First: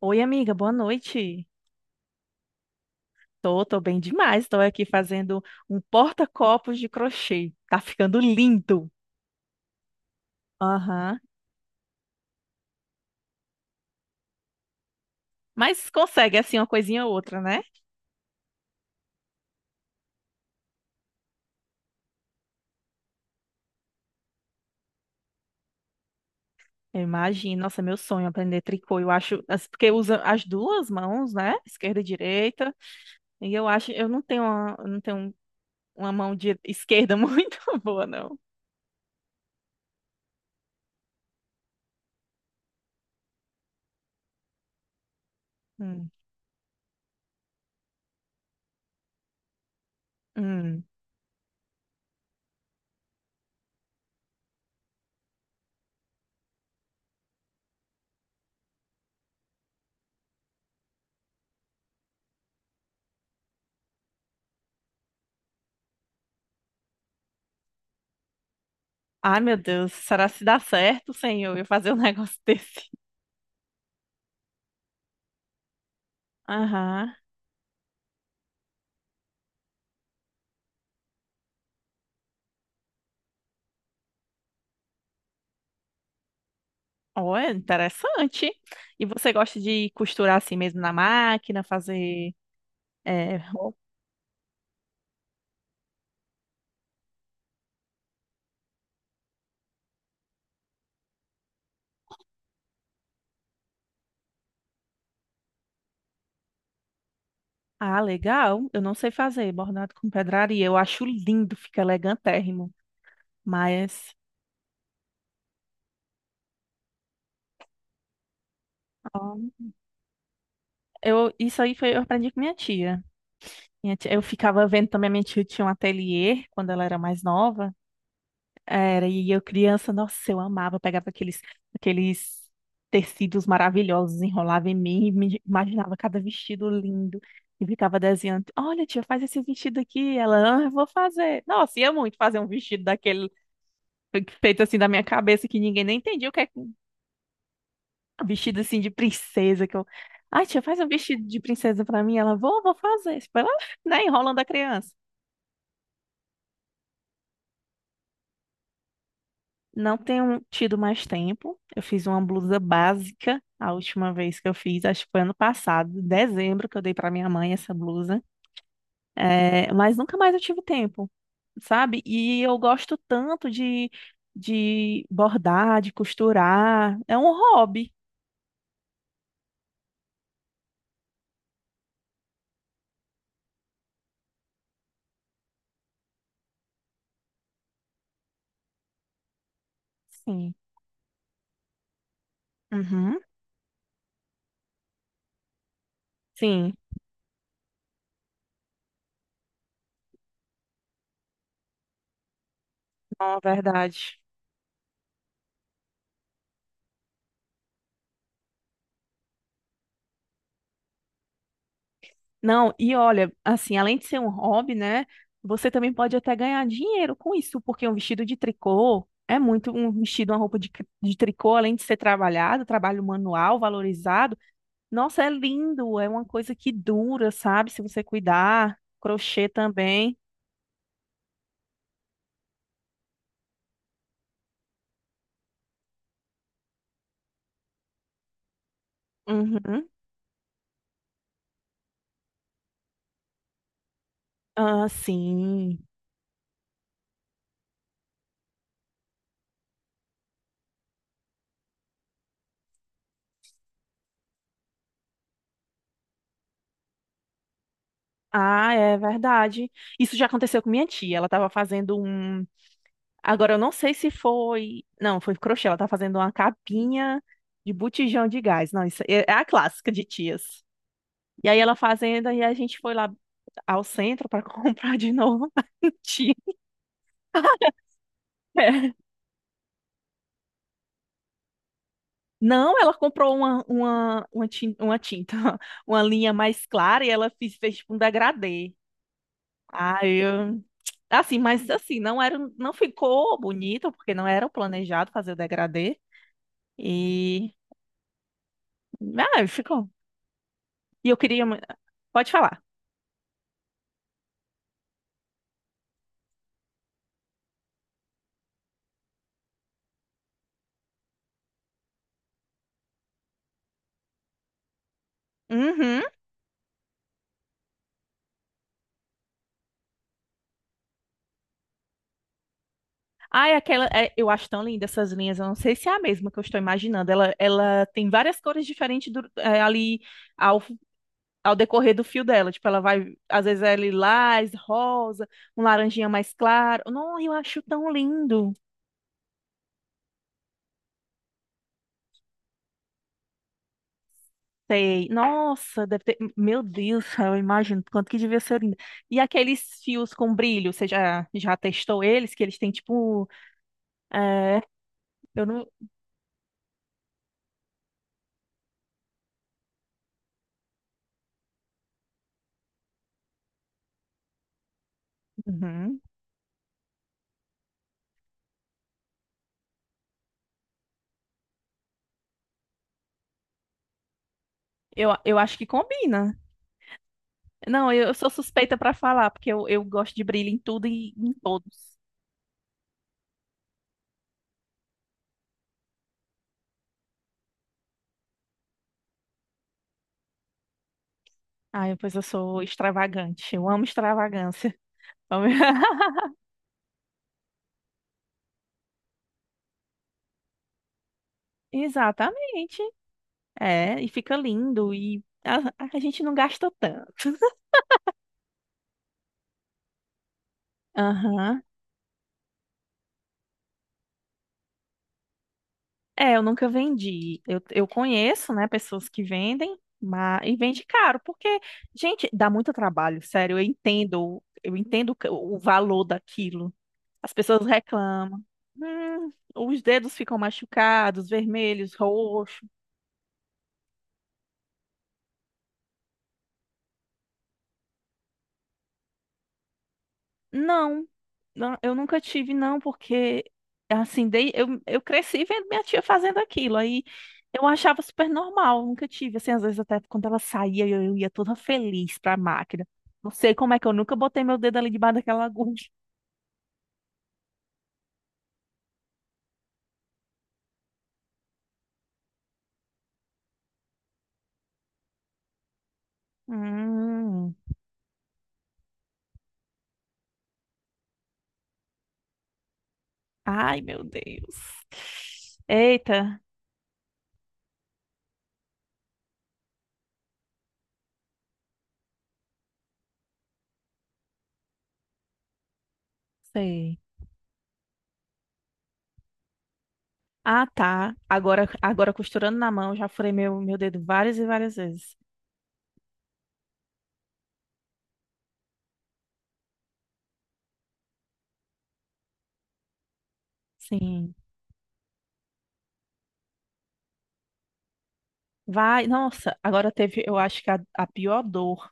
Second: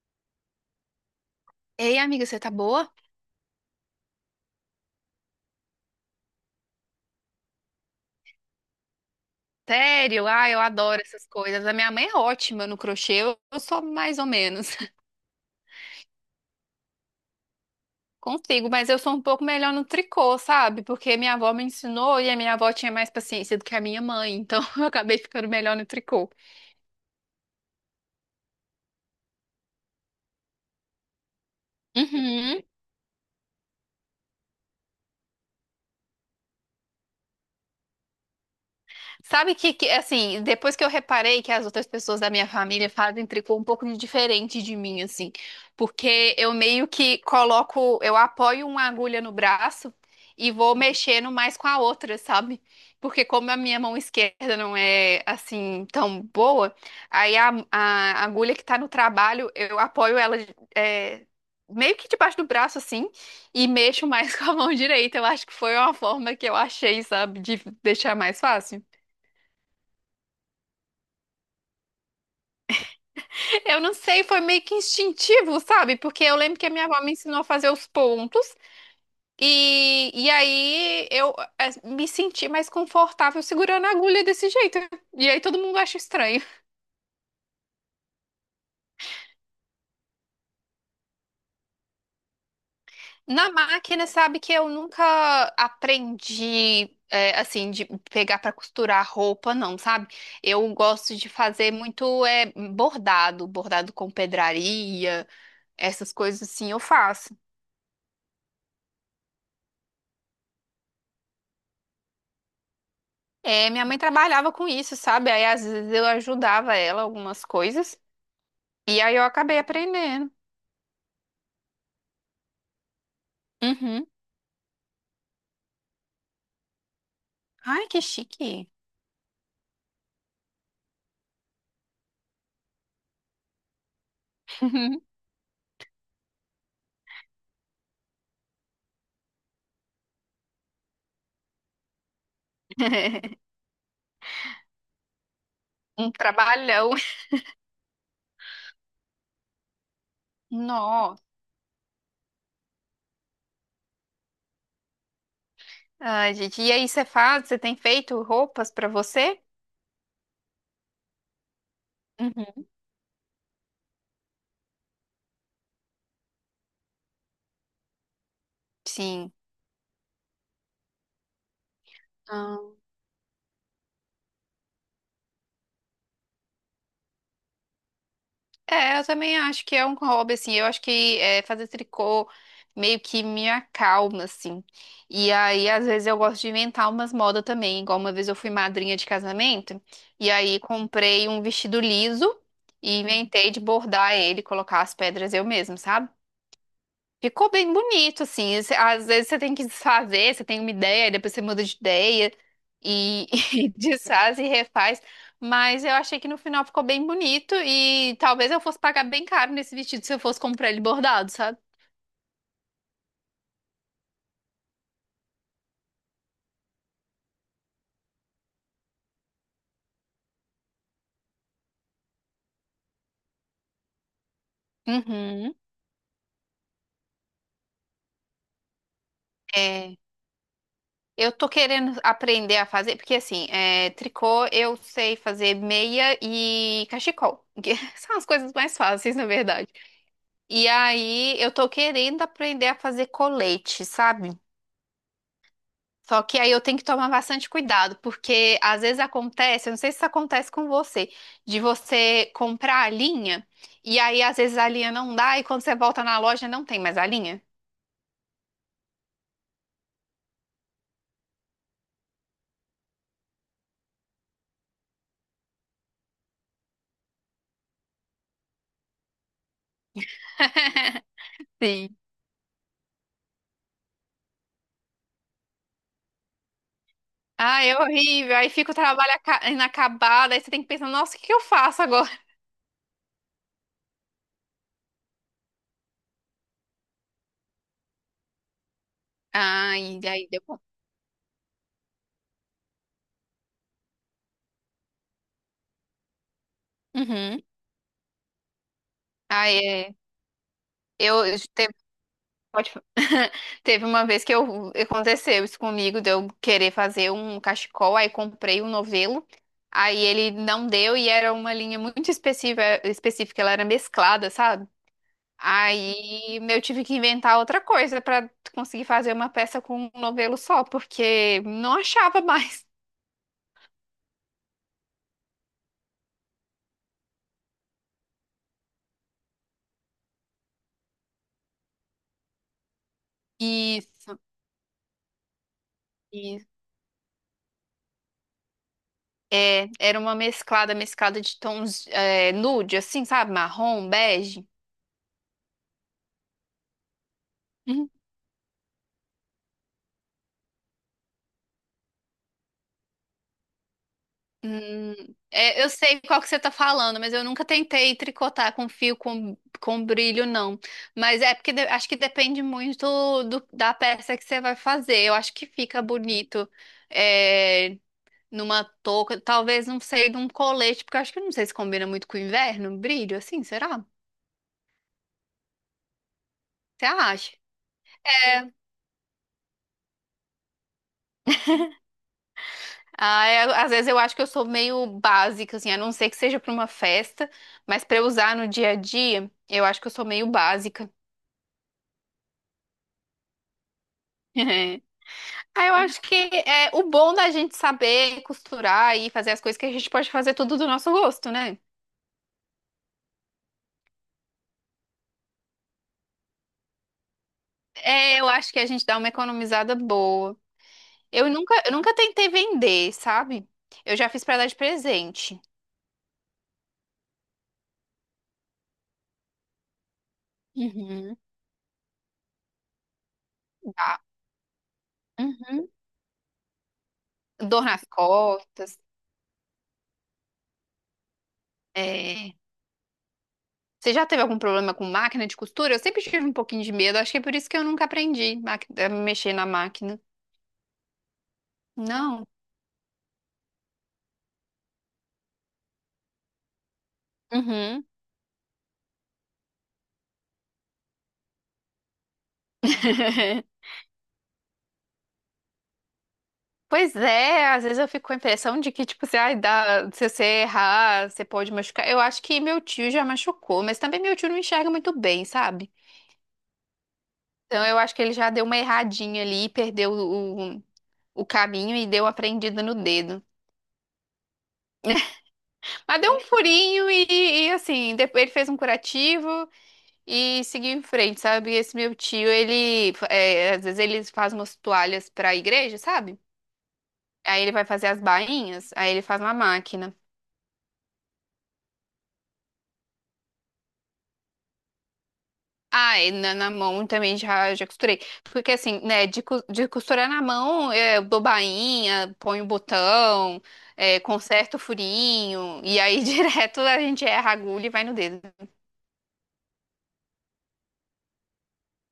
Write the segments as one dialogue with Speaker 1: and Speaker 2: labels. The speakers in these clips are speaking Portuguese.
Speaker 1: Oi, amiga, boa noite.
Speaker 2: Ei, amiga, você tá boa?
Speaker 1: Tô bem demais. Tô aqui fazendo um porta-copos de crochê. Tá ficando lindo.
Speaker 2: Sério? Ah, eu adoro
Speaker 1: Aham.
Speaker 2: essas coisas. A minha mãe é ótima no crochê, eu sou mais ou menos.
Speaker 1: Mas consegue, assim, uma coisinha ou outra, né?
Speaker 2: Consigo, mas eu sou um pouco melhor no tricô, sabe? Porque minha avó me ensinou e a minha avó tinha mais paciência do que a minha mãe, então eu acabei ficando melhor no tricô.
Speaker 1: Eu imagino. Nossa, meu sonho é aprender tricô. Eu acho, porque usa as duas mãos, né? Esquerda e
Speaker 2: Uhum.
Speaker 1: direita. E eu acho, eu não tenho uma mão de esquerda muito boa, não.
Speaker 2: Sabe que, assim, depois que eu reparei que as outras pessoas da minha família fazem tricô um pouco de diferente de mim, assim,
Speaker 1: Hum,
Speaker 2: porque eu meio que coloco, eu apoio uma agulha no braço e vou
Speaker 1: hum.
Speaker 2: mexendo mais com a outra, sabe? Porque como a minha mão esquerda não é, assim, tão boa, aí a agulha que tá no trabalho, eu apoio ela, é, meio que debaixo do braço, assim, e mexo mais com a mão direita. Eu acho que foi uma forma que eu achei, sabe, de deixar mais fácil.
Speaker 1: Ai, meu Deus. Será se dá certo, senhor, eu fazer um negócio desse?
Speaker 2: Eu não sei, foi meio que instintivo, sabe? Porque eu lembro que a minha avó me
Speaker 1: Aham.
Speaker 2: ensinou a fazer os pontos e aí eu me senti mais confortável segurando a agulha desse jeito. E aí todo mundo acha estranho.
Speaker 1: Oh, é interessante. E você gosta de costurar assim mesmo na máquina, fazer, é,
Speaker 2: Na
Speaker 1: roupa?
Speaker 2: máquina, sabe que eu nunca aprendi, assim, de pegar para costurar roupa, não, sabe? Eu gosto de fazer muito bordado com pedraria, essas coisas assim eu faço.
Speaker 1: Ah, legal. Eu não sei fazer bordado com pedraria. Eu acho lindo, fica elegantérrimo.
Speaker 2: É, minha mãe
Speaker 1: Mas
Speaker 2: trabalhava com isso, sabe? Aí às vezes eu ajudava ela algumas coisas e aí eu
Speaker 1: ó,
Speaker 2: acabei aprendendo.
Speaker 1: eu, isso aí foi, eu aprendi com minha tia.
Speaker 2: Uhum.
Speaker 1: Eu ficava vendo também, a minha tia tinha um ateliê quando ela era mais nova.
Speaker 2: Ai, que chique.
Speaker 1: Era, e eu criança, nossa, eu amava, eu pegava aqueles tecidos maravilhosos, enrolava em mim, e me imaginava cada vestido lindo, e ficava desenhando: olha tia, faz esse vestido aqui, ela: ah, eu vou fazer. Nossa, ia muito fazer um vestido daquele, feito assim da minha cabeça, que ninguém nem
Speaker 2: Um
Speaker 1: entendia o que é um
Speaker 2: trabalhão.
Speaker 1: vestido assim de princesa, que eu: ai tia, faz um
Speaker 2: Nó.
Speaker 1: vestido de princesa pra mim, ela: vou fazer, tipo, ela, né, enrolando a criança.
Speaker 2: Ai, gente. E aí, você faz? Você tem feito roupas pra você?
Speaker 1: Não tenho tido mais tempo. Eu fiz uma blusa
Speaker 2: Uhum.
Speaker 1: básica a última vez que eu fiz, acho que foi ano passado, em dezembro, que eu dei para minha mãe essa blusa.
Speaker 2: Sim.
Speaker 1: É, mas nunca mais eu tive tempo, sabe? E eu gosto tanto de bordar, de costurar. É um hobby.
Speaker 2: É, eu também acho que é um hobby, assim. Eu acho que é, fazer tricô meio que me acalma, assim. E aí, às vezes, eu gosto de inventar umas modas também. Igual uma vez eu fui madrinha de casamento, e
Speaker 1: Sim.
Speaker 2: aí comprei um vestido liso e
Speaker 1: Uhum.
Speaker 2: inventei de bordar ele, colocar as pedras eu mesma, sabe?
Speaker 1: Sim,
Speaker 2: Ficou bem bonito, assim. Às vezes você tem que desfazer, você tem uma ideia, e depois você muda de ideia
Speaker 1: é
Speaker 2: e,
Speaker 1: uma
Speaker 2: e
Speaker 1: verdade.
Speaker 2: desfaz e refaz. Mas eu achei que no final ficou bem bonito e talvez eu fosse pagar bem caro nesse vestido se eu fosse comprar ele bordado, sabe?
Speaker 1: Não, e olha, assim, além de ser um hobby, né? Você também pode até ganhar dinheiro com isso, porque um vestido de tricô é muito um vestido, uma roupa de tricô, além de ser trabalhado, trabalho manual, valorizado. Nossa, é
Speaker 2: Uhum.
Speaker 1: lindo, é uma coisa que dura, sabe? Se você cuidar, crochê
Speaker 2: É,
Speaker 1: também.
Speaker 2: eu tô querendo aprender a fazer, porque assim, tricô eu sei fazer meia e cachecol, que são as coisas mais fáceis, na verdade.
Speaker 1: Uhum.
Speaker 2: E aí eu tô querendo aprender a fazer colete, sabe?
Speaker 1: Ah, sim.
Speaker 2: Só que aí eu tenho que tomar bastante cuidado, porque às vezes acontece, eu não sei se isso acontece com você, de você comprar a linha e aí às vezes a linha não dá e quando você volta na loja não tem mais a linha.
Speaker 1: Ah, é verdade. Isso já aconteceu com minha tia. Ela estava fazendo um... Agora, eu não sei se foi. Não, foi crochê. Ela tá fazendo uma capinha de botijão de gás. Não, isso é a clássica de tias. E aí ela
Speaker 2: Sim.
Speaker 1: fazendo, e a gente foi lá ao centro para comprar de novo uma tinta.
Speaker 2: Ah, é horrível. Aí fica o
Speaker 1: É.
Speaker 2: trabalho inacabado, aí você tem que pensar, nossa, o que que eu faço agora?
Speaker 1: Não, ela comprou uma tinta, uma linha mais clara e ela fez tipo um degradê.
Speaker 2: Ah,
Speaker 1: Ah,
Speaker 2: e aí deu bom.
Speaker 1: eu... Assim, mas assim, não era, não ficou bonito, porque não era o planejado fazer o degradê.
Speaker 2: Uhum.
Speaker 1: E... Ah,
Speaker 2: Ah,
Speaker 1: ficou.
Speaker 2: é.
Speaker 1: E eu
Speaker 2: Eu
Speaker 1: queria, pode falar.
Speaker 2: Pode fa- Teve uma vez que eu, aconteceu isso comigo, de eu querer fazer um cachecol, aí comprei um novelo, aí ele não deu e era uma linha muito específica, ela era mesclada, sabe?
Speaker 1: Uhum.
Speaker 2: Aí eu tive que inventar outra coisa pra conseguir fazer uma peça com um novelo só, porque não achava mais.
Speaker 1: Ai, aquela, é, eu acho tão linda essas linhas. Eu não sei se é a mesma que eu estou imaginando. Ela tem várias cores diferentes é, ali ao, ao decorrer do fio dela. Tipo, ela vai, às vezes é
Speaker 2: Isso,
Speaker 1: lilás, rosa, um laranjinha mais
Speaker 2: isso.
Speaker 1: claro. Não, eu acho tão lindo.
Speaker 2: É, era uma mesclada de tons, nude, assim, sabe? Marrom, bege.
Speaker 1: Sei. Nossa, deve ter. Meu Deus, eu imagino quanto que devia ser lindo. E aqueles fios com brilho, você já testou eles? Que eles têm tipo, é,
Speaker 2: Hum,
Speaker 1: eu
Speaker 2: é,
Speaker 1: não.
Speaker 2: eu sei qual que você tá falando, mas eu nunca tentei tricotar com fio com brilho, não. Mas é porque acho que depende muito da peça que você vai fazer. Eu acho que fica
Speaker 1: Uhum.
Speaker 2: bonito é, numa touca, talvez não sei, num colete, porque eu acho que não sei se combina muito com o inverno, brilho, assim, será?
Speaker 1: Eu acho que combina.
Speaker 2: Você acha?
Speaker 1: Não, eu sou
Speaker 2: É.
Speaker 1: suspeita pra falar, porque eu gosto de brilho em tudo e em todos.
Speaker 2: Ah, é, às vezes eu acho que eu sou meio básica, assim, a não ser que seja para uma festa, mas para usar no dia a dia, eu acho que eu sou meio básica.
Speaker 1: Ah, pois eu sou extravagante. Eu amo extravagância.
Speaker 2: Ah, eu acho que é o bom da gente saber costurar e fazer as coisas que a gente pode fazer tudo do nosso gosto, né?
Speaker 1: Exatamente. É, e fica lindo e a gente não gasta tanto.
Speaker 2: É, eu acho que a gente dá uma economizada boa. Eu nunca,
Speaker 1: Aham.
Speaker 2: eu nunca tentei vender, sabe? Eu já fiz pra dar de presente.
Speaker 1: É, eu nunca vendi. Eu conheço, né, pessoas que vendem, mas e vende
Speaker 2: Uhum.
Speaker 1: caro, porque, gente, dá muito trabalho, sério,
Speaker 2: Tá.
Speaker 1: eu entendo o
Speaker 2: Uhum.
Speaker 1: valor daquilo. As
Speaker 2: Dor
Speaker 1: pessoas
Speaker 2: nas
Speaker 1: reclamam.
Speaker 2: costas.
Speaker 1: Os dedos ficam machucados, vermelhos,
Speaker 2: É.
Speaker 1: roxo.
Speaker 2: Você já teve algum problema com máquina de costura? Eu sempre tive um pouquinho de medo. Acho que é por isso que eu nunca aprendi a mexer na máquina.
Speaker 1: Não, não, eu nunca
Speaker 2: Não.
Speaker 1: tive, não, porque assim, dei, eu cresci vendo minha tia fazendo aquilo. Aí eu
Speaker 2: Uhum.
Speaker 1: achava super normal, nunca tive. Assim, às vezes até quando ela saía, eu ia toda feliz pra máquina. Não sei como é que eu nunca botei meu dedo ali debaixo daquela agulha.
Speaker 2: Pois é, às vezes eu fico com a impressão de que, tipo, se, ai, dá, se você errar, você pode machucar. Eu acho que meu tio já machucou, mas também meu tio não enxerga muito bem, sabe?
Speaker 1: Hum,
Speaker 2: Então eu acho que ele já deu uma erradinha ali, perdeu o caminho e deu uma prendida no dedo.
Speaker 1: ai, meu Deus.
Speaker 2: Mas deu um
Speaker 1: Eita,
Speaker 2: furinho e, assim, depois ele fez um curativo e seguiu em frente, sabe? Esse meu tio, ele, às vezes ele faz umas toalhas pra igreja, sabe?
Speaker 1: sei.
Speaker 2: Aí ele vai fazer as bainhas, aí ele faz uma máquina.
Speaker 1: Ah, tá. Agora costurando na mão, já furei meu dedo várias e várias vezes.
Speaker 2: Ah, e na mão também já costurei. Porque assim, né, de costurar na mão, eu dou bainha, ponho botão,
Speaker 1: Sim.
Speaker 2: conserto o furinho, e aí direto a gente erra a agulha e vai no dedo.
Speaker 1: Vai, nossa, agora teve, eu acho que a pior dor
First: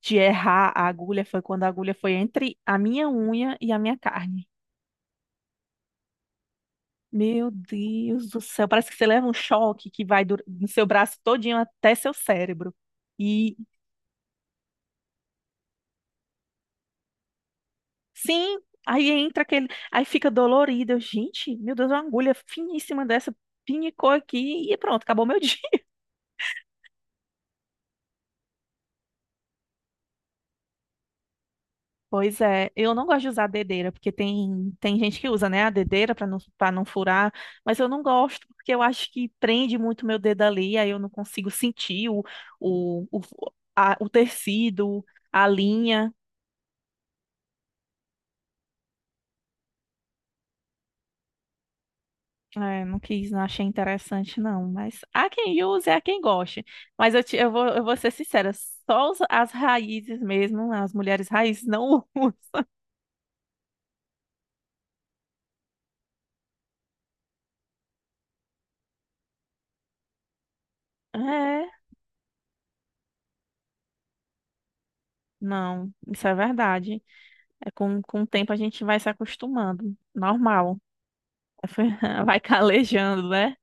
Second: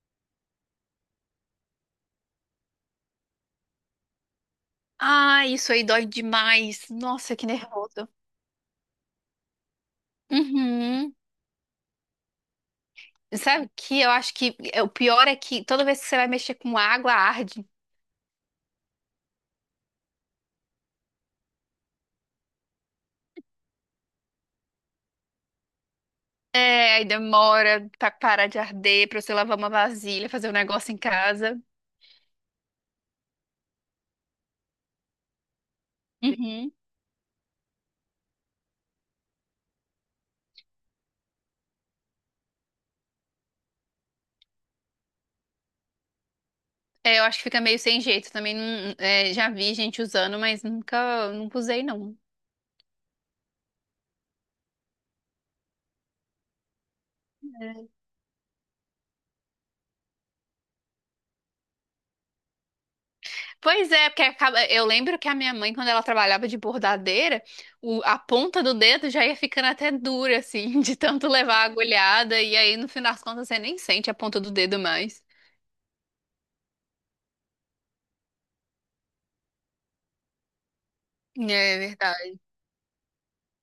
Speaker 1: de errar a agulha foi quando a agulha foi entre a minha unha e a minha carne.
Speaker 2: Ah, isso aí dói demais. Nossa, que
Speaker 1: Meu
Speaker 2: nervoso.
Speaker 1: Deus do céu, parece que você leva um choque que vai no seu
Speaker 2: Uhum.
Speaker 1: braço todinho até seu cérebro. E
Speaker 2: Sabe o que eu acho que é, o pior é que toda vez que você vai mexer com água, arde.
Speaker 1: sim, aí entra aquele, aí fica dolorido. Eu, gente, meu Deus, uma agulha finíssima dessa pinicou aqui e pronto, acabou meu dia.
Speaker 2: É, aí demora pra parar de arder, pra você lavar uma vasilha, fazer um negócio em casa.
Speaker 1: Pois é, eu não gosto de usar dedeira, porque tem gente que usa, né, a dedeira para não furar, mas eu não gosto porque eu acho que prende muito meu dedo ali, aí eu não consigo sentir o, o, o tecido, a linha.
Speaker 2: É, eu acho que fica meio sem jeito também. Não, é, já vi gente usando, mas nunca, nunca usei, não.
Speaker 1: É, não quis, não achei interessante, não. Mas há quem use, há quem goste. Mas eu vou ser sincera, só as raízes mesmo, as mulheres raízes não usam.
Speaker 2: Pois é, porque acaba, eu lembro que a minha mãe, quando ela trabalhava de bordadeira, a ponta do dedo já ia ficando até dura, assim, de tanto levar a
Speaker 1: É,
Speaker 2: agulhada, e aí no fim das contas você nem sente a ponta do dedo mais.
Speaker 1: não, isso é verdade. É, com o tempo a gente vai se acostumando. Normal.
Speaker 2: É verdade.
Speaker 1: Vai calejando, né?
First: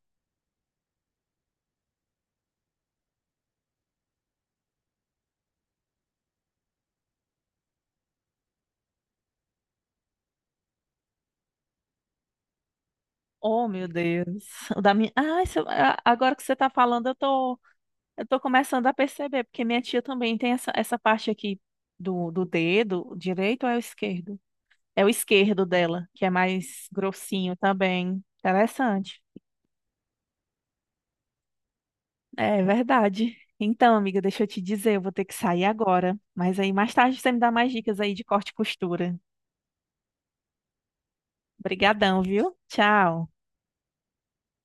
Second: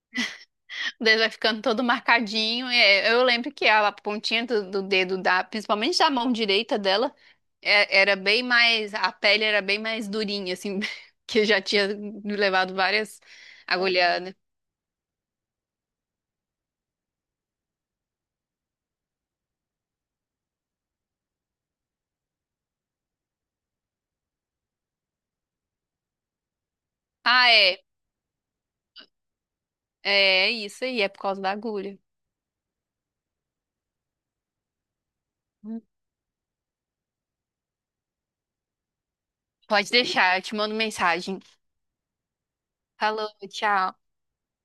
Speaker 2: O dedo vai ficando todo marcadinho. É, eu lembro que a pontinha do dedo da, principalmente da mão direita dela, Era bem mais, a pele era bem mais durinha, assim, que eu já tinha me levado várias,
Speaker 1: Oh,
Speaker 2: Aham,
Speaker 1: meu
Speaker 2: agulhadas.
Speaker 1: Deus. O da minha... Ah, se a- agora que você tá falando, eu tô começando a perceber, porque minha tia também tem essa parte aqui do dedo, o direito ou é o esquerdo? É o esquerdo dela, que é mais
Speaker 2: Ah,
Speaker 1: grossinho
Speaker 2: é,
Speaker 1: também. Interessante.
Speaker 2: é, é isso aí, é por causa da agulha.
Speaker 1: É verdade. Então, amiga, deixa eu te dizer, eu vou ter que sair
Speaker 2: Hum.
Speaker 1: agora. Mas aí mais tarde você me dá mais dicas aí de corte e costura.
Speaker 2: Pode deixar, eu te mando mensagem.
Speaker 1: Obrigadão, viu? Tchau.
Speaker 2: Falou, tchau.